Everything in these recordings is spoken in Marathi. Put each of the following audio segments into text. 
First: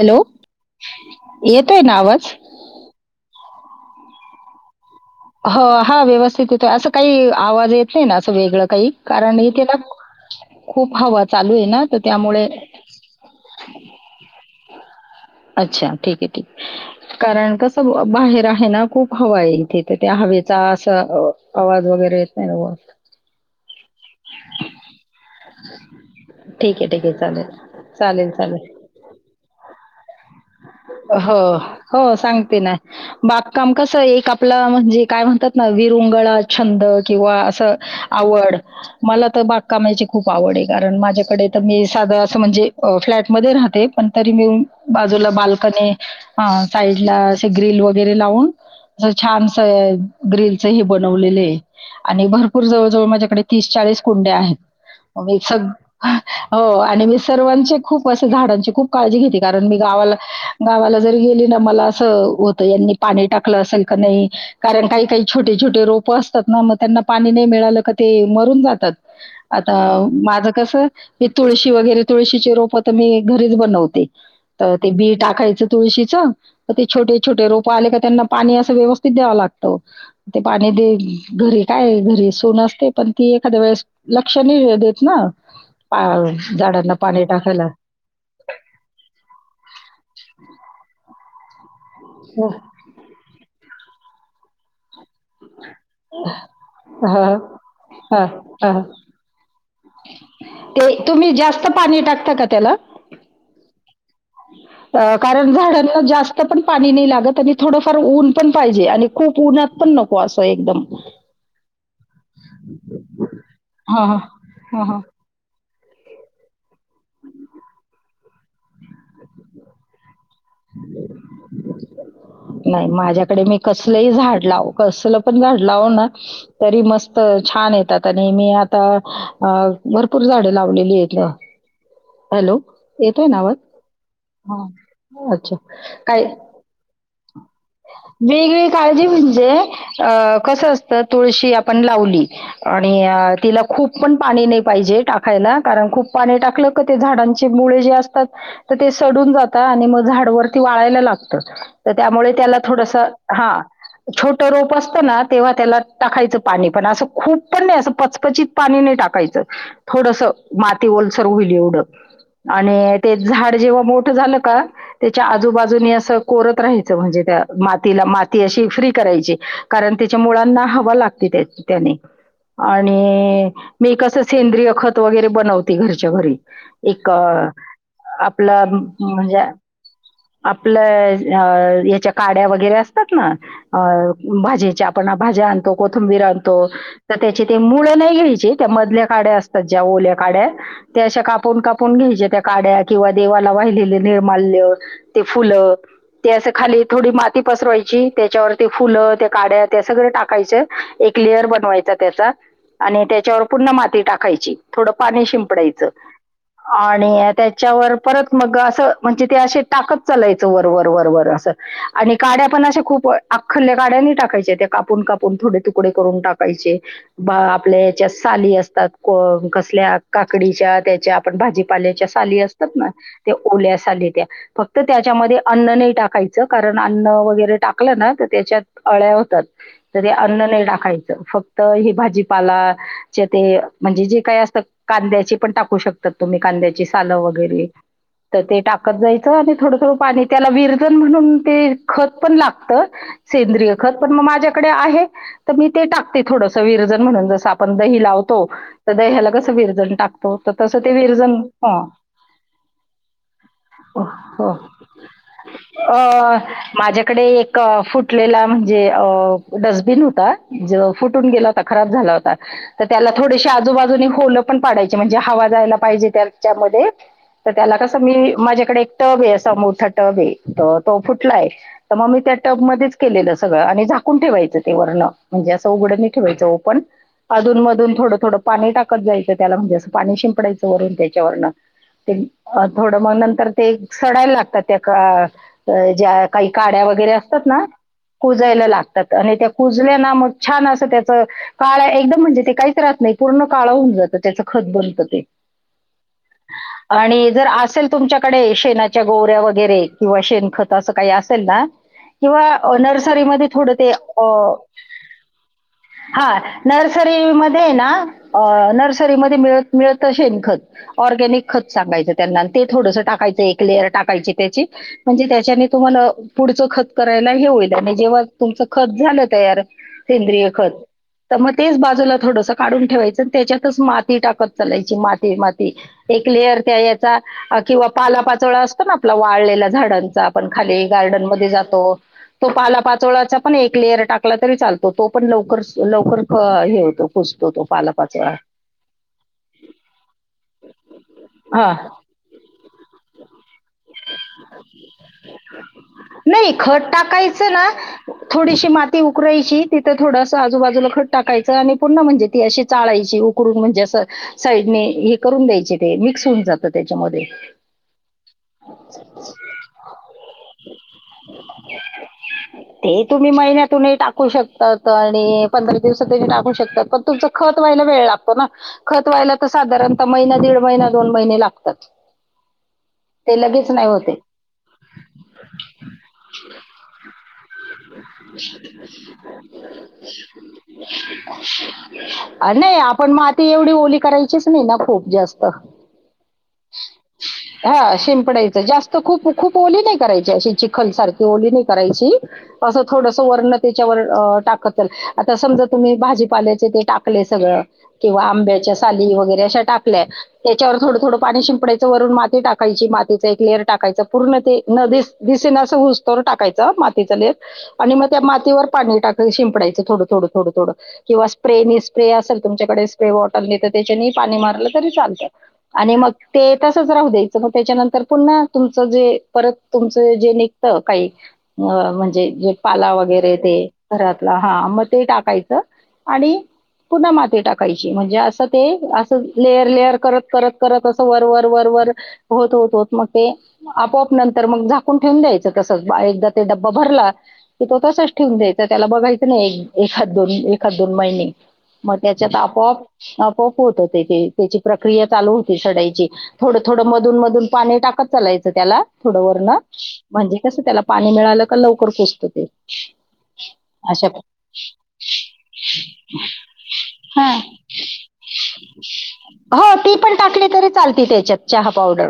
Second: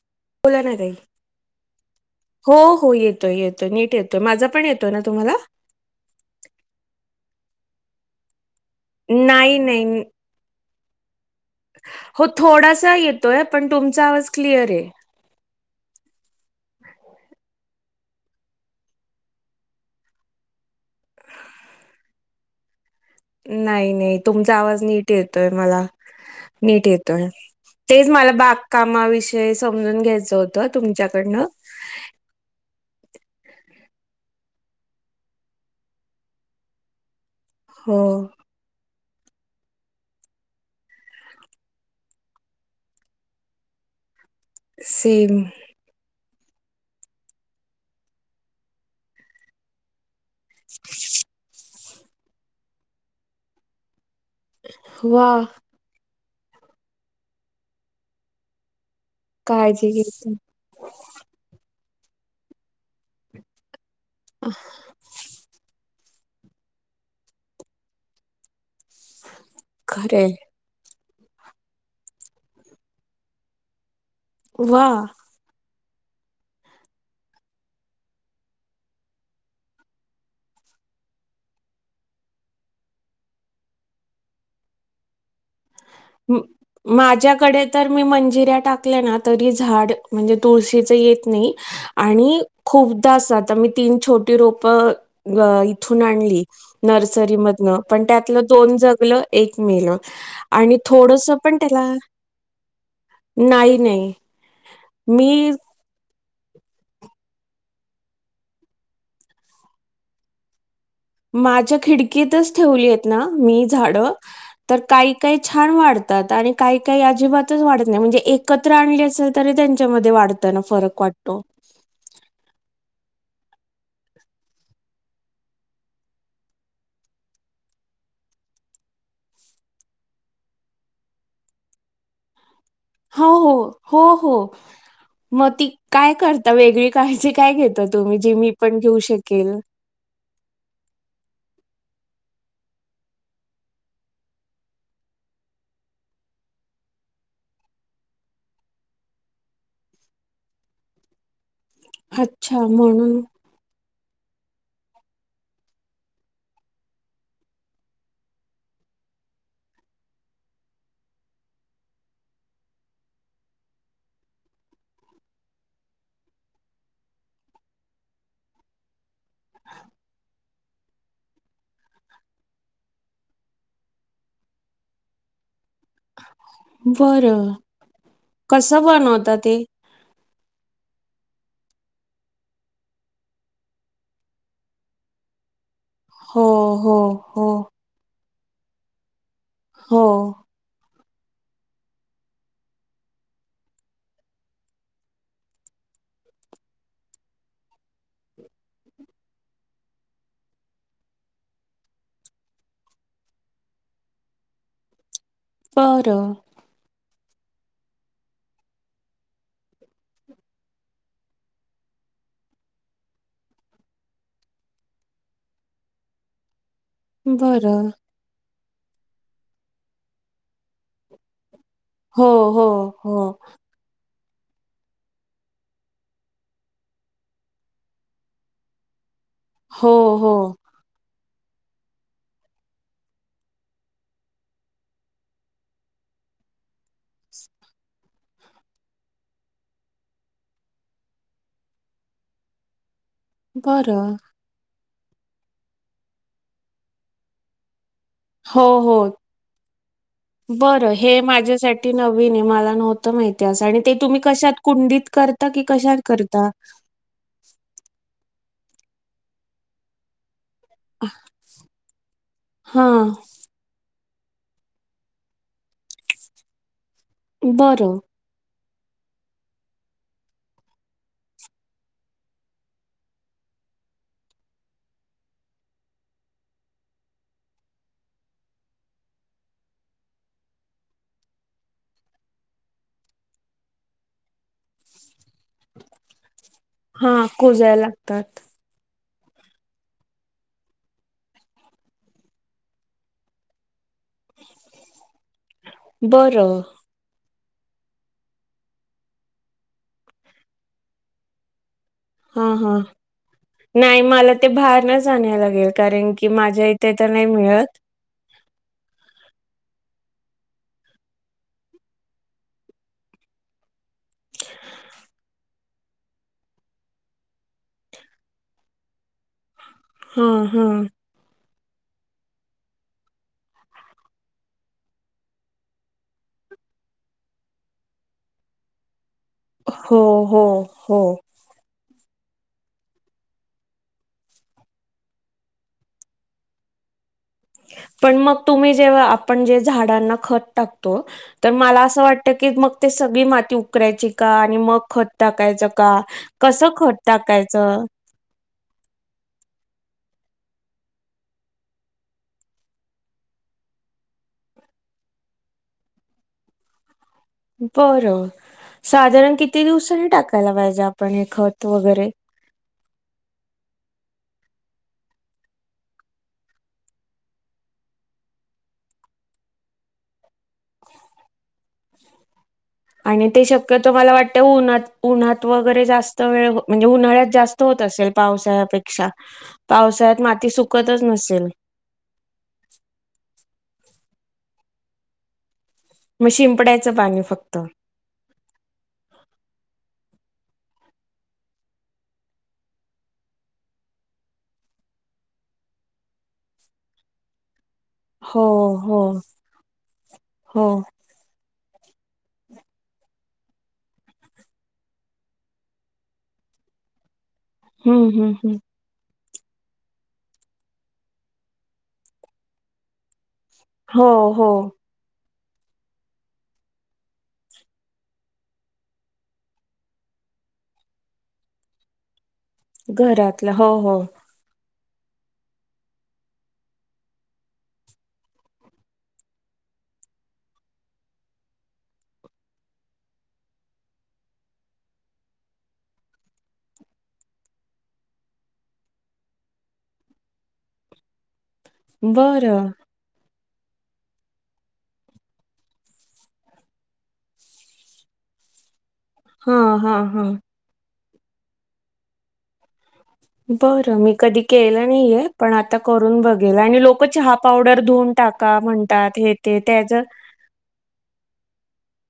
हॅलो बोला ना ताई. येतोय ना आवाज? हो हो येतोय येतोय नीट येतो माझा पण येतो हो हा व्यवस्थित येतोय असं काही आवाज येत असं वेगळं. का कारण नाही त्याला नाही खूप हवा चालू आहे ना तर हो त्यामुळे. थोडासा येतोय पण तुमचा आवाज क्लिअर आहे. अच्छा ठीक आहे ठीक कारण कस बाहेर आहे ना खूप हवा आहे. इथे तर त्या हवेचा असं आवाज वगैरे येत नाही ना? नाही नाही तुमचा आवाज नीट येतोय, मला ठीक आहे नीट ठीक आहे येतोय. चालेल तेच चालेल मला बाग चालेल कामा विषयी म्हणून घ्यायचं होत हो हो सांगते ना बागकाम कस एक आपलं म्हणजे काय म्हणतात ना विरुंगळा, छंद किंवा, अस हो. आवड मला तर बागकामायची खूप आवड आहे. कारण माझ्याकडे तर मी साधं असं म्हणजे फ्लॅटमध्ये राहते पण तरी मी बाजूला सेम बाल साईड ला ग्रील वगैरे लावून अस छान ग्रिलच हे बनवलेले हे आणि भरपूर जवळजवळ माझ्याकडे तीस, चाळीस कुंडया आहेत वा मग हो आणि मी सर्वांचे खूप, असे झाडांचे खूप काळजी घेते. कारण मी काळजी गावाला घेत गावाला जर गेली ना मला अस होत. पाणी टाकलं असेल का नाही. कारण काही काही छोटे, छोटे रोग पसतात ना मग त्यांना पाणी नाही मिळालं का ते मरून जातात. आता खरंय माझं कस हे तुळशी वगैरे तुळशीचे रोप तर मी घरीच बनवते. वा ते बी टाकायचं तुळशीच तर ते छोटे छोटे रोप आले का त्यांना पाणी असं व्यवस्थित द्याव लागत ते पाणी दे घरी काय घरी सोून असते पण ती एखाद्या वेळेस लक्ष नाही देत ना. पा- झाडांना पाणी माझ्याकडे टाकायला तर मी मंजिऱ्या टाकले ना तरी झाड म्हणजे तुळशीच येत नाही. आणि खूपदा असाततामित तीन छोटी रोप. इथून आणली हा, नर्सरी मधन पण हा, त्यातलं दोन हा. जगल एक. [unintelligible] आणि ते थोडस तुम्ही पण जास्त त्याला पाणी टाकता नाही नाही. अ मी कारण झाडांना [unintelligible] जास्त पण पाणी नाही लागत आणि थोडंफार ऊन पण पाहिजे आणि खूप ऊन्हात पण नको असं एकदम. माझ्या खिडकीतच ठेवली ना मी झाड हा हा तर हा, हा. काही काही छान वाढतात, आणि काही काही अजिबातच वाढत नाही, म्हणजे एकत्र आणले असेल तरी त्यांच्यामध्ये वाढत. वाढतान फरक वाटतो. कडे मी कसलही झाड लाव कसलं पण झाड लाव ना तरी मस्त छान येतात आणि मी आता भरपूर झाड लावलेली आहेतेत हॅलो. हो, येतोय ना आवाज हो, हो, हो. हां. मग ती काय करता वेगळी का. पाहिजे. वेगवेगळी काळजी म्हणजे अ कसं असत तुळशी आपण लावली. आणि तिला खूप पण पाणी नाही पाहिजे टाकायला कारण खूप पाणी टाकलं क ते झाडांचे मुळे जे असतात तर ते सडून जातात आणि मग झाडवरती वाळायला लागत. तर त्यामुळे. त्याला अच्छा थोडस म्हणून हा. छोट रोप असतं ना तेव्हा त्याला टाकायचं पाणी पण असं खूप पण नाही असं पचपचत पाणी नाही टाकायचं थोडस माती ओलसर होईल एवढं आणि ते झाड जेव्हा मोठ झालं का त्याच्या आजूबाजूननी असं कोरत राहायचं म्हणजे. मातीला माती अ फ्री करायची कारण त्याच्या मुळाना हवा लागते त्याने, आणि मी कस सेंद्रिय खत वगैरे बनवते घर. घरच्या घरी एक बरं आपलं कसं बनवता म्हणजे ते? आपलं. अ हेच्या. काड्या वगैरे असतात ना भाजीच्या आपण भाज्या आणतो. कोथुंबीर हो, आणतो हो, तर त्याची हो, ते मुळे नाही घ्यायची. ची त्या मधल्या काड्या. ज्या हो. ओल्या काड्या. ते अशा कापून कापून घ्यायच्या त्या काड्या किंवा देवाला वाहिलेले निर्माल्य ते फुलं ते असं खाली. थोडी माती पसरवायची त्याच्यावर ते फुलं ते काड्या त्या सगळं टाकायच एक लेयर बनवायच त्याचा आणि त्याच्यावर पूर्ण माती टाकायची थोड पाणी शिंप. शिंपडायचं बरं, आणि. त्याच्यावर परत मग असं म्हणजे ते असे टाकत चालायचं वरवर वरवर असं. आणि काड्या पण अशा खूप अख्खलल्या काड्यांनी टाकायच्या त्या कापून कापून थोडे तुकडे करून टाकायचे. बा आपल्या बरं. हेच्यात साली असतात. कसल्या काकडीच्या त्याच्या आपण भाजी पाल्याच्या हो, साली हो, असतात, ना हो. त्या ओल्या साली त्या फक्त त्याच्यामध्ये अन्न नाही टाकायचं. कारण अन्न वगैरे टाकलं ना तर त्याच्यात आळ्या होतात. हो, तरी हो. अन्न नाही टाकायचं फक्त. भाजीपाला म्हणजे जे काय असत कांद्याची पण टाकू शकतात. तुम्ही कांद्याची सालं वगैरे तर ते टाकत जायचं, आणि थोडं थोड पाणी त्याला विरजन म्हणून, ते खत पण लागत. सेंद्रिय खत पण बरं. मग माझ्याकडे आहे. तर मी ते टाकते थोडस विरजन म्हणून जसं आपण दही लावतो हो तर हो दह्याला कसं विरजन टाकतो तर तसं बरं ते हे विरजन हा माझ्यासाठी नवीन आहे मला नव्हते, माहिती असं आणि ते तुम्ही हो कशात कुंडीत करता की कशात अ करता? माझ्याकडे एक फुट कटलेला म्हणजे, अ डस्टबिन होता. ज फुटून गेला होता, खराब झाला होता तर त्याला हां. थोडेसे आजूबाजूूने होलं पण पाडायची म्हणजे, हवा जायला पाहिजे त्याच्यामध्ये तर त्याला बरं. कसं मी माझ्या [unintelligible] तर तो फुटलाय तर मग मी त्या टबमध्येध्येच केलेलं सगळं आणि झाकून ठेवायचं. ते वरण म्हणजे असं उघड नाही ठेवायचं. ओपण अधून मधून थोडं थोडं पाणी टाकत जायचं त्याला म्हणजे, असं पाणी शिंपडायचं वरून त्याच्या वरण ते थोडं मग नंतर ते सडायला लागतात त्या ज्या काही काड्या वगैरे हां, असतात, ना कुजायला लागतात. कुजायला लागत आणि त्या कुजल्या ना मग छान! असं त्याच काळ एकदम म्हणजे, ते काहीच राहत नाही पूर्ण काळा होऊन जात. त्याच खत बनत. ते बरं. आणि जर असेल तुमच्याकडे शेणाच्या गोऱ्या वगैरे किंवा शेणखत असं काही असेल ना, हां, किंवा हां, नर्सरीमध्ये थोड ते नाही मला ते बाहेरनच आणायला लागेल कारण की हा माझ्या इथे तर नाही मिळत. नर्सरीमध्ये ना नर्सरीमध्ये मिळ मिळत शेण खत ऑर्गॅनिक खत सांगायचं त्यांना ते थोडंसं टाकायचं एक लेअर टा पाहिजे त्याची म्हणजे त्याच्याने तुम्हाला पुढच खत करायला हे होईल, आणि जेव्हा तुमचं खत झालं तयार हा सेंद्रिय हा खत तेच बाजूला थोडसं काढून ठेवायचे, आणि त्याच्यातच माती टाकत चालायची माती माती एक लेअर त्या याचा किंवा पाला पाचोळा असतो, ना आपला वा हो झाडांचा हो आपण खाली हो गार्डन मध्ये जातो. तो पाला पाचोळाचा पण एक लेअर टाकला तरी चालतो तो पण लवकर लवकर हे होतो. कुजतो तो पाला पण पाचोळा मग तुम्ही जेव्हा आपण जे झाडांना खत टाकतो, तर हा मला असं वाटत की मग ते सगळी माती उकरायची का आणि मग खत टाकायचं, का कसं खत टाकायचं? थोडस आजूबाजूला खत टाकायचं आणि पूर्ण म्हणजे ती अशी चाळायची उकरून म्हणजे असं साईडने हे करून द्यायचे ते मिक्स होऊन जातं, त्याच्यामध्ये. बरं. साधारण किती दिवसाांनी टाकायला पाहिजे आपण हे खत वगैरे. ते तुम्ही महिन्यातूनही टाकू शकतात. आणि पंधरा दिवसातूनही टाकू शकतात. पण तुमच खत व्हायला वेळ लागतो ना. खत व्हायला त साधारणत महिना दीड महिना दोन महिने लागतात. आणि ते लगेच नाही शक्यतो मला होते वाटतं उन्हात उन्हात वगैरे जास्त वेळ म्हणजे उन्हाळ्यात जास्त होत असेल, पावसाळ्यापेक्षा पावसाळ्यात माती सुकतच नसेल. ती एवढी ओली करायचीच नाही ना खूप जास्त. मग शिंपडायचं पाणी फक्त. हा शिंपडायचं जास्त खूप खूपली ओली नाय नाही करायची अशी चिखल सारखी ओली नाही करायची, असं थोडस वर्ण त्याच्यावर अ टाकत चल आता समजा तुम्ही भाजीपाल्यायचे ते टाकले सगळं. किंवा हो आंब्याच्या हो साली वगैरे अशा टाकल्या हो त्याच्यावर थोडं थोडं पाणी शिंडय वरुण माती टाक यची मातीच एक लेअर टाकायचा. पूर्ण ते न दिस दिसेनास हसतोर टाकायचं मातीच लेअर आणि मग हम्म त्या हम्म हम्म मातीवर पाणी टाक शिंपडयच थोड थोड थोड थोड किंवा स्प्रे नि स्प्रे असेल तुमकडे स्प्रे तर त्याच्या हो पाणी हो मारलं तरी चालतं. आणि मग ते तसच राहू दे म त्याच्यानंतर पुन्हा तुमचं जे परत तुमच जे निघत काही म्हणजे जे पाला वगैरे घरातलं ते हो हो घरातला हा म- ते टाकायचं आणि पुन्हा माती टाकायची म्हणजे असं ते असं लेअर, लेअर करत, करत, करत असं वरवर वरवर- होत होत होत मग ते आपोआप नंतर मग झाकून ठेवून द्यायचं तसच एकदा ते डब्बा भरला की तो तसच ठेवून द्यायचा त्याला बघायचं नाही एखद दोन एखाद दोन महिने मग त्याच्यात बरं आपोआप होत ते त्याची प्रक्रिया चाल होती सडायची थोड थोड म मधून मधून पाणी टाकत चालायचं त्याला थोडं वरन हा हा हा म्हणजे कसं त्याला पाणी मिळालं का लवकर कुजत ते. बरं अशा मी कधी केलं नाहीेय पण आता करून बघेल, आणि लोक हा चहा पावडर धुऊन टाका म्हणतात हे ते हो त्याच ती पण टाकली तरी चालते त्याच्यात चहा पावडर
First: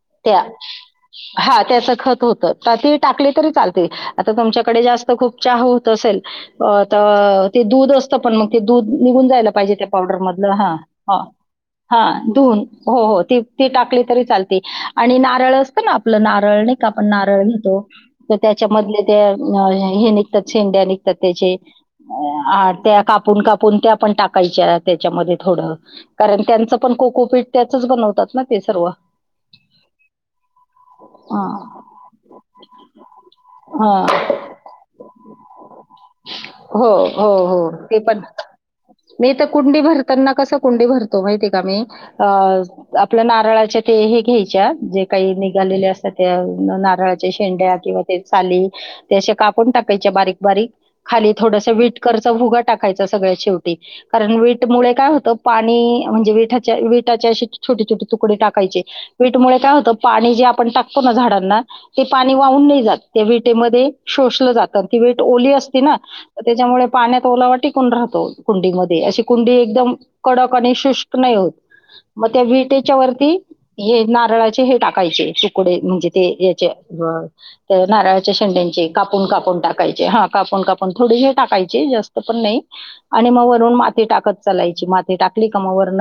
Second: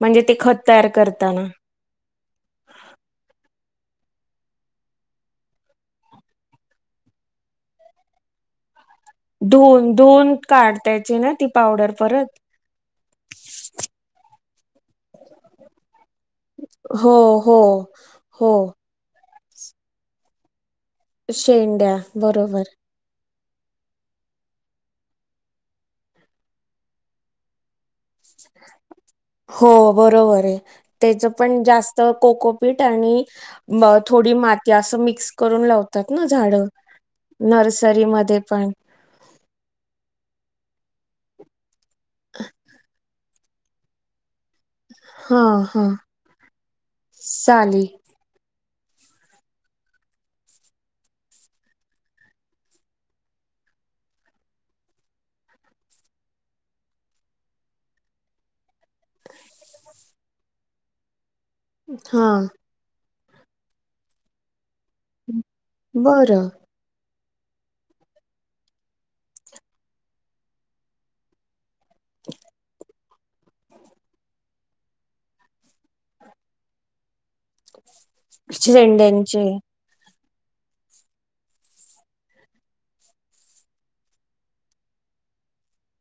म्हणजे ते खत तयार करताना हा त्याचं खत होतं ती टाकली तरी चालते. आता तुमच्याकडे जास्त खूप चहा होत असेल अ त दूध असत पण मग दूध निघून जायला पाहिजे त्या धुवून पावडर धुवून मधलं हा काढतायची ना ती पावडर हा परत धुन हो हो ती ती टाकली तरी चाल आणि नारळ असत ना, आपलं नारळ नाही का? आपण हो नारळ हो घेतो तर हो त्याच्या मधले ते अ हे निघतात शेंडया निघ त त्याचे शेंड्या [unintelligible] बरोबर त्या काप कापून कापून त्या पण टाकायच्या त्याच्यामध्ये थोडं कारण त्यांचं पण कोकोपीठ त्याच बनवतात. ना ते सर्व. हो बरोबर आहे त्याच पण हां, जास्त कोकोपीट आणि हां. थोडी माती अस मिक्स करून लावतात ना झाड हो, हो, हो. ते नर्सरीमध्ये पण कंडे भरतो माहितीय का मी अ आप नारळाचे ते हे घ्यायचे. जे काही हा निघालेले हा असतात त्या नारळाच्या शेंड्या साली किंवा ते चाली ते असे कापून टाकायचे बारीक बारीक खाली थोडस विट करच भुगा टाकायच सगळ्या शेवटी कारण विट मु काय होत पाणी म्हणजे विाच्या विटाच्या अशी छोटी छोट तुकडे टाकायचे पीठमुळे काय होतं पाणी जे आपण टातो ना झाडात. ते हा पाणी वाहून नाही जात. ते विटेमध्ये शोषलं जातं. अ ती वीट ओली असती ना त बरं तेच्यामुळे पाण्यात ओलावा टिकून राहतो कुंडी मधे अशी कुंडी एकदम कडक आणि शुष्क नाही होत. म त्या वीटे. त्याच्या वती हे नारळाचे हे टाकायचे तुकडे म्हणजे ते याचे ते नारळाच्या शेंड्यांचे कापून कापून टाकायचे हा. कापून कापून खुर्डी ने टाकायचे जास्त पण नाही आणि म वरून माती टाकत चलायची माती टाकली काम वरन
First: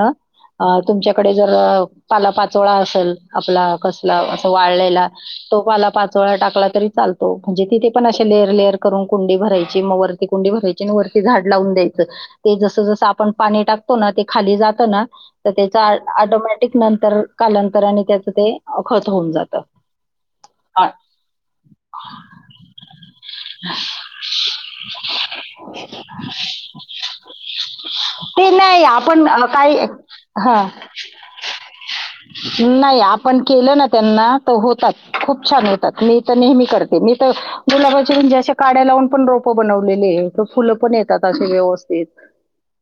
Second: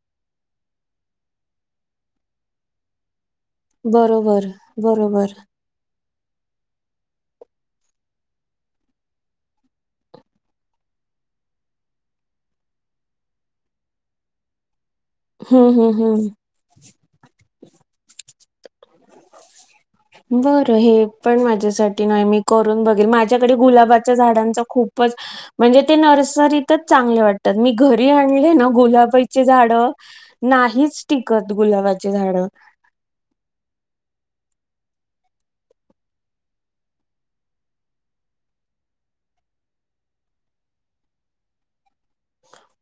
अ तुमच्याकडे जर र पाला पाचोळा असेल. आपला कसला अस बरोबर वाळलेला बरोबर तो मला पाला पाच. चोळा टाकला तरी चालतो म्हणजे तिथे पण अशे लेअर लेअर करून कुंडी भरायची मग वरती कुंडी भरायची आणि वरती झाड लावून द्यायचं ते जसं जसं आपण पाणी टाकतो ना ते खाली जातं ना. तर हम्म त्याचा हम्म आळ हम्म ऑटोमॅटिक नंतर कालांतराने. त्याच ते अ खत होऊन जात. बरं हे पण माझ्यासाठी नाही मी करून बघेल माझ्याकडे गुलाबाच्या झाडांच खूपच म्हणजे ते नर्सरीतच चांगले वाटतात मी घरी ते आणले ना नाही आपण गुलाबाचे अ, झाड काय हा नाहीच. टिकत गुलाबाचे झाड नाही आपण केलं ना त्यांना होतात खूप छान होतात मी तर नेहमी करते मी त गुलाबाचे म्हणजेे अशे काड्या लावून पण रोप बनवलेले फुलं पण येतात अशे व्यवस्थित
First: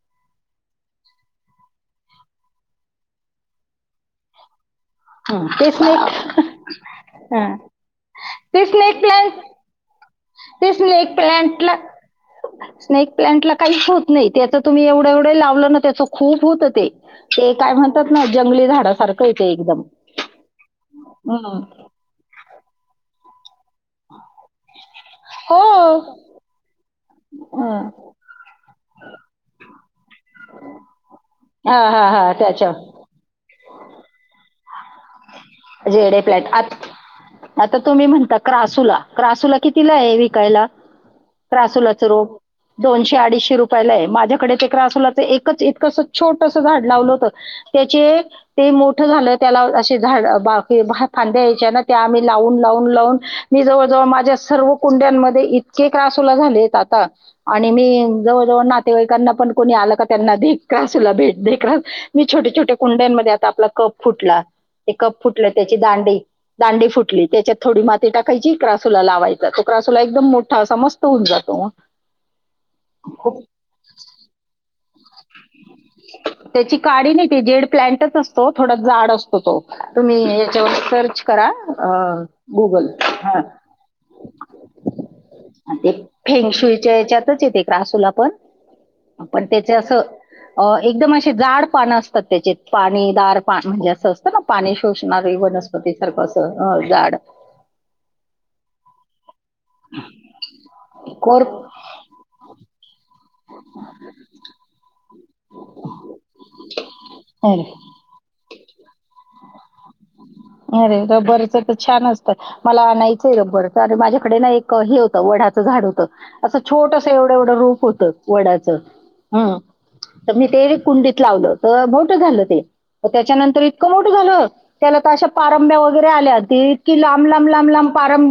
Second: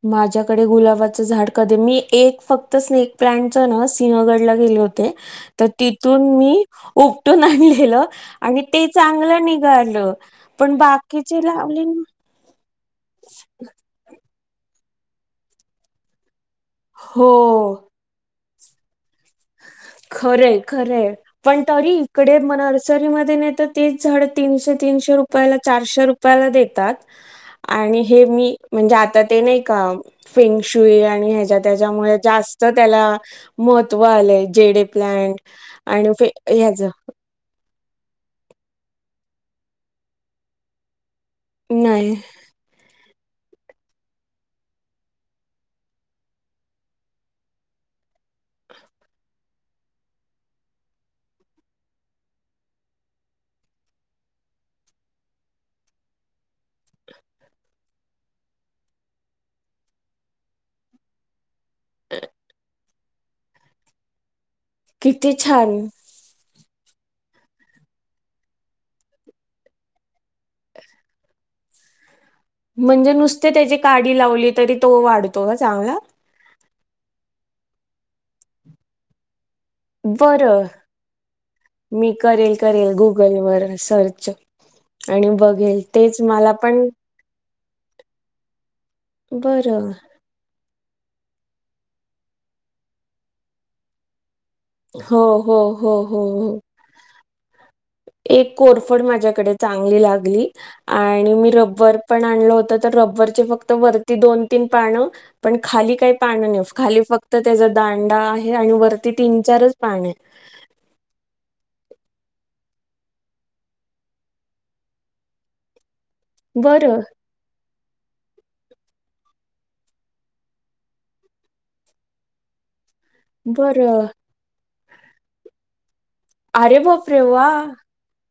माझ्याकडे गुलाबाचं झाड कधी मी एक फक्त स्नेक प्लांटचा ना सिंहगड ला गेले होत. ते हं. तर ते तिथून स्नेक मी उपटून आणलेलं आणि ते स्नेक प्लांट चांगलं निघालं. ते पण स्नेक बाकीचे प्लांटला लावले ना स्नेक प्लंटला काही होत नाही. ते त तुम्ही एवढं एवढे लावलं ना त्यांच् खूप होत ते ते काय म्हणतात ना. जंगली झाड सारखं. खरे खरे हम्म. पण तरी इकडे म नर्सरीमध् धे नेतात. तेच झाड तीनशे तीनशे रुपयाला हो चारशे रुपयाला देतात. हं. आणि हे मी म्हणजे आता ते नाही का फिंगशूई. हच्या हा हा त्याच्यामुळे हा जास्त त्याच्या त्याला मोत. वाले जेडे प्लाँट जेड ए प्लांट. तर तुम्ही म्हणता क्रासूला क्रासूला कितीला आहे विकायला त्रासूलाच नाही रोग दोनशे अडीचशे. ति रुपयेला ये माझ्याकडे एक च इतकं स छोटस झाड लावलं होतं त्याचे ते मोठ झालं त्याला अशे झाड. बाकी फांद्या या्यायच्या ना त्या आम्ही लावून लावून लावून मी जवळजवळ माझ्या सर्व कुंड्यांमध्ये इतके त्रासोला झालेत आता आणि मी जवळजवळ नातेवाईकांना पण कोणी आलं का त्यांना दे त्रासला भेट दे. मी छोटे छोटे कुंड्यांमध्ये आता आपला कप फुटला. कप किती फुटलं छान त्याची दांडे. दांडी फुटली त्याच्यात थोडी माती टाकायची क्रासूला लावायचा तो क्रासूला एकदम मोठा असा मस्त होऊन जातो मग म्हणजे खूप नुसते त्याची काढ लावली तरी तो वाढतो का चांगला. त्याची काडी नाही जेड प्लंटच असतो थोडं जाड असतो. तुम्ही बरं याच्यावर सर्च करा मी करेल गुगल करेल ह गुगलवर सर्च आणि बघेल ते तेच मला पण फेशच्यातच येते क्रासूला पणण बरं असं [unintelligible] एकदम असे जाड पान असतात त्याचेत पाणी दार पा म्हणजे असं असत. ना पाणी हो शोषणार आहे हो वनस्पती हो सारखं हो हो असं झाड एक कोरफड माझ्याकडे चांगली लागली आणि मी कोर रब्बर पण आणल होत तर रब्बर. फक्त वरती दोन तीन पा [unintelligible] पण खाली काही पानं नाही खाली फक्त त्याचा दांडा आहे आणि वरती तीन चारच पान आहे. अरे रबरचं तर छान असतं मला आणायचंय रबर तर माझ्याकडे ना एक हे होतं वडाचं झाड होतं. असं बरं छोटसं एवढं एवढं रूप होत. वडाच हम. तर मी ते कुंडीत लावल तर भोट घाल ते. त्याच्यानंतर इतकं बरं मोठं झालं त्याला तर अशा पारंभ्या. अरे बापरे लांब लाब वा लांब लांब.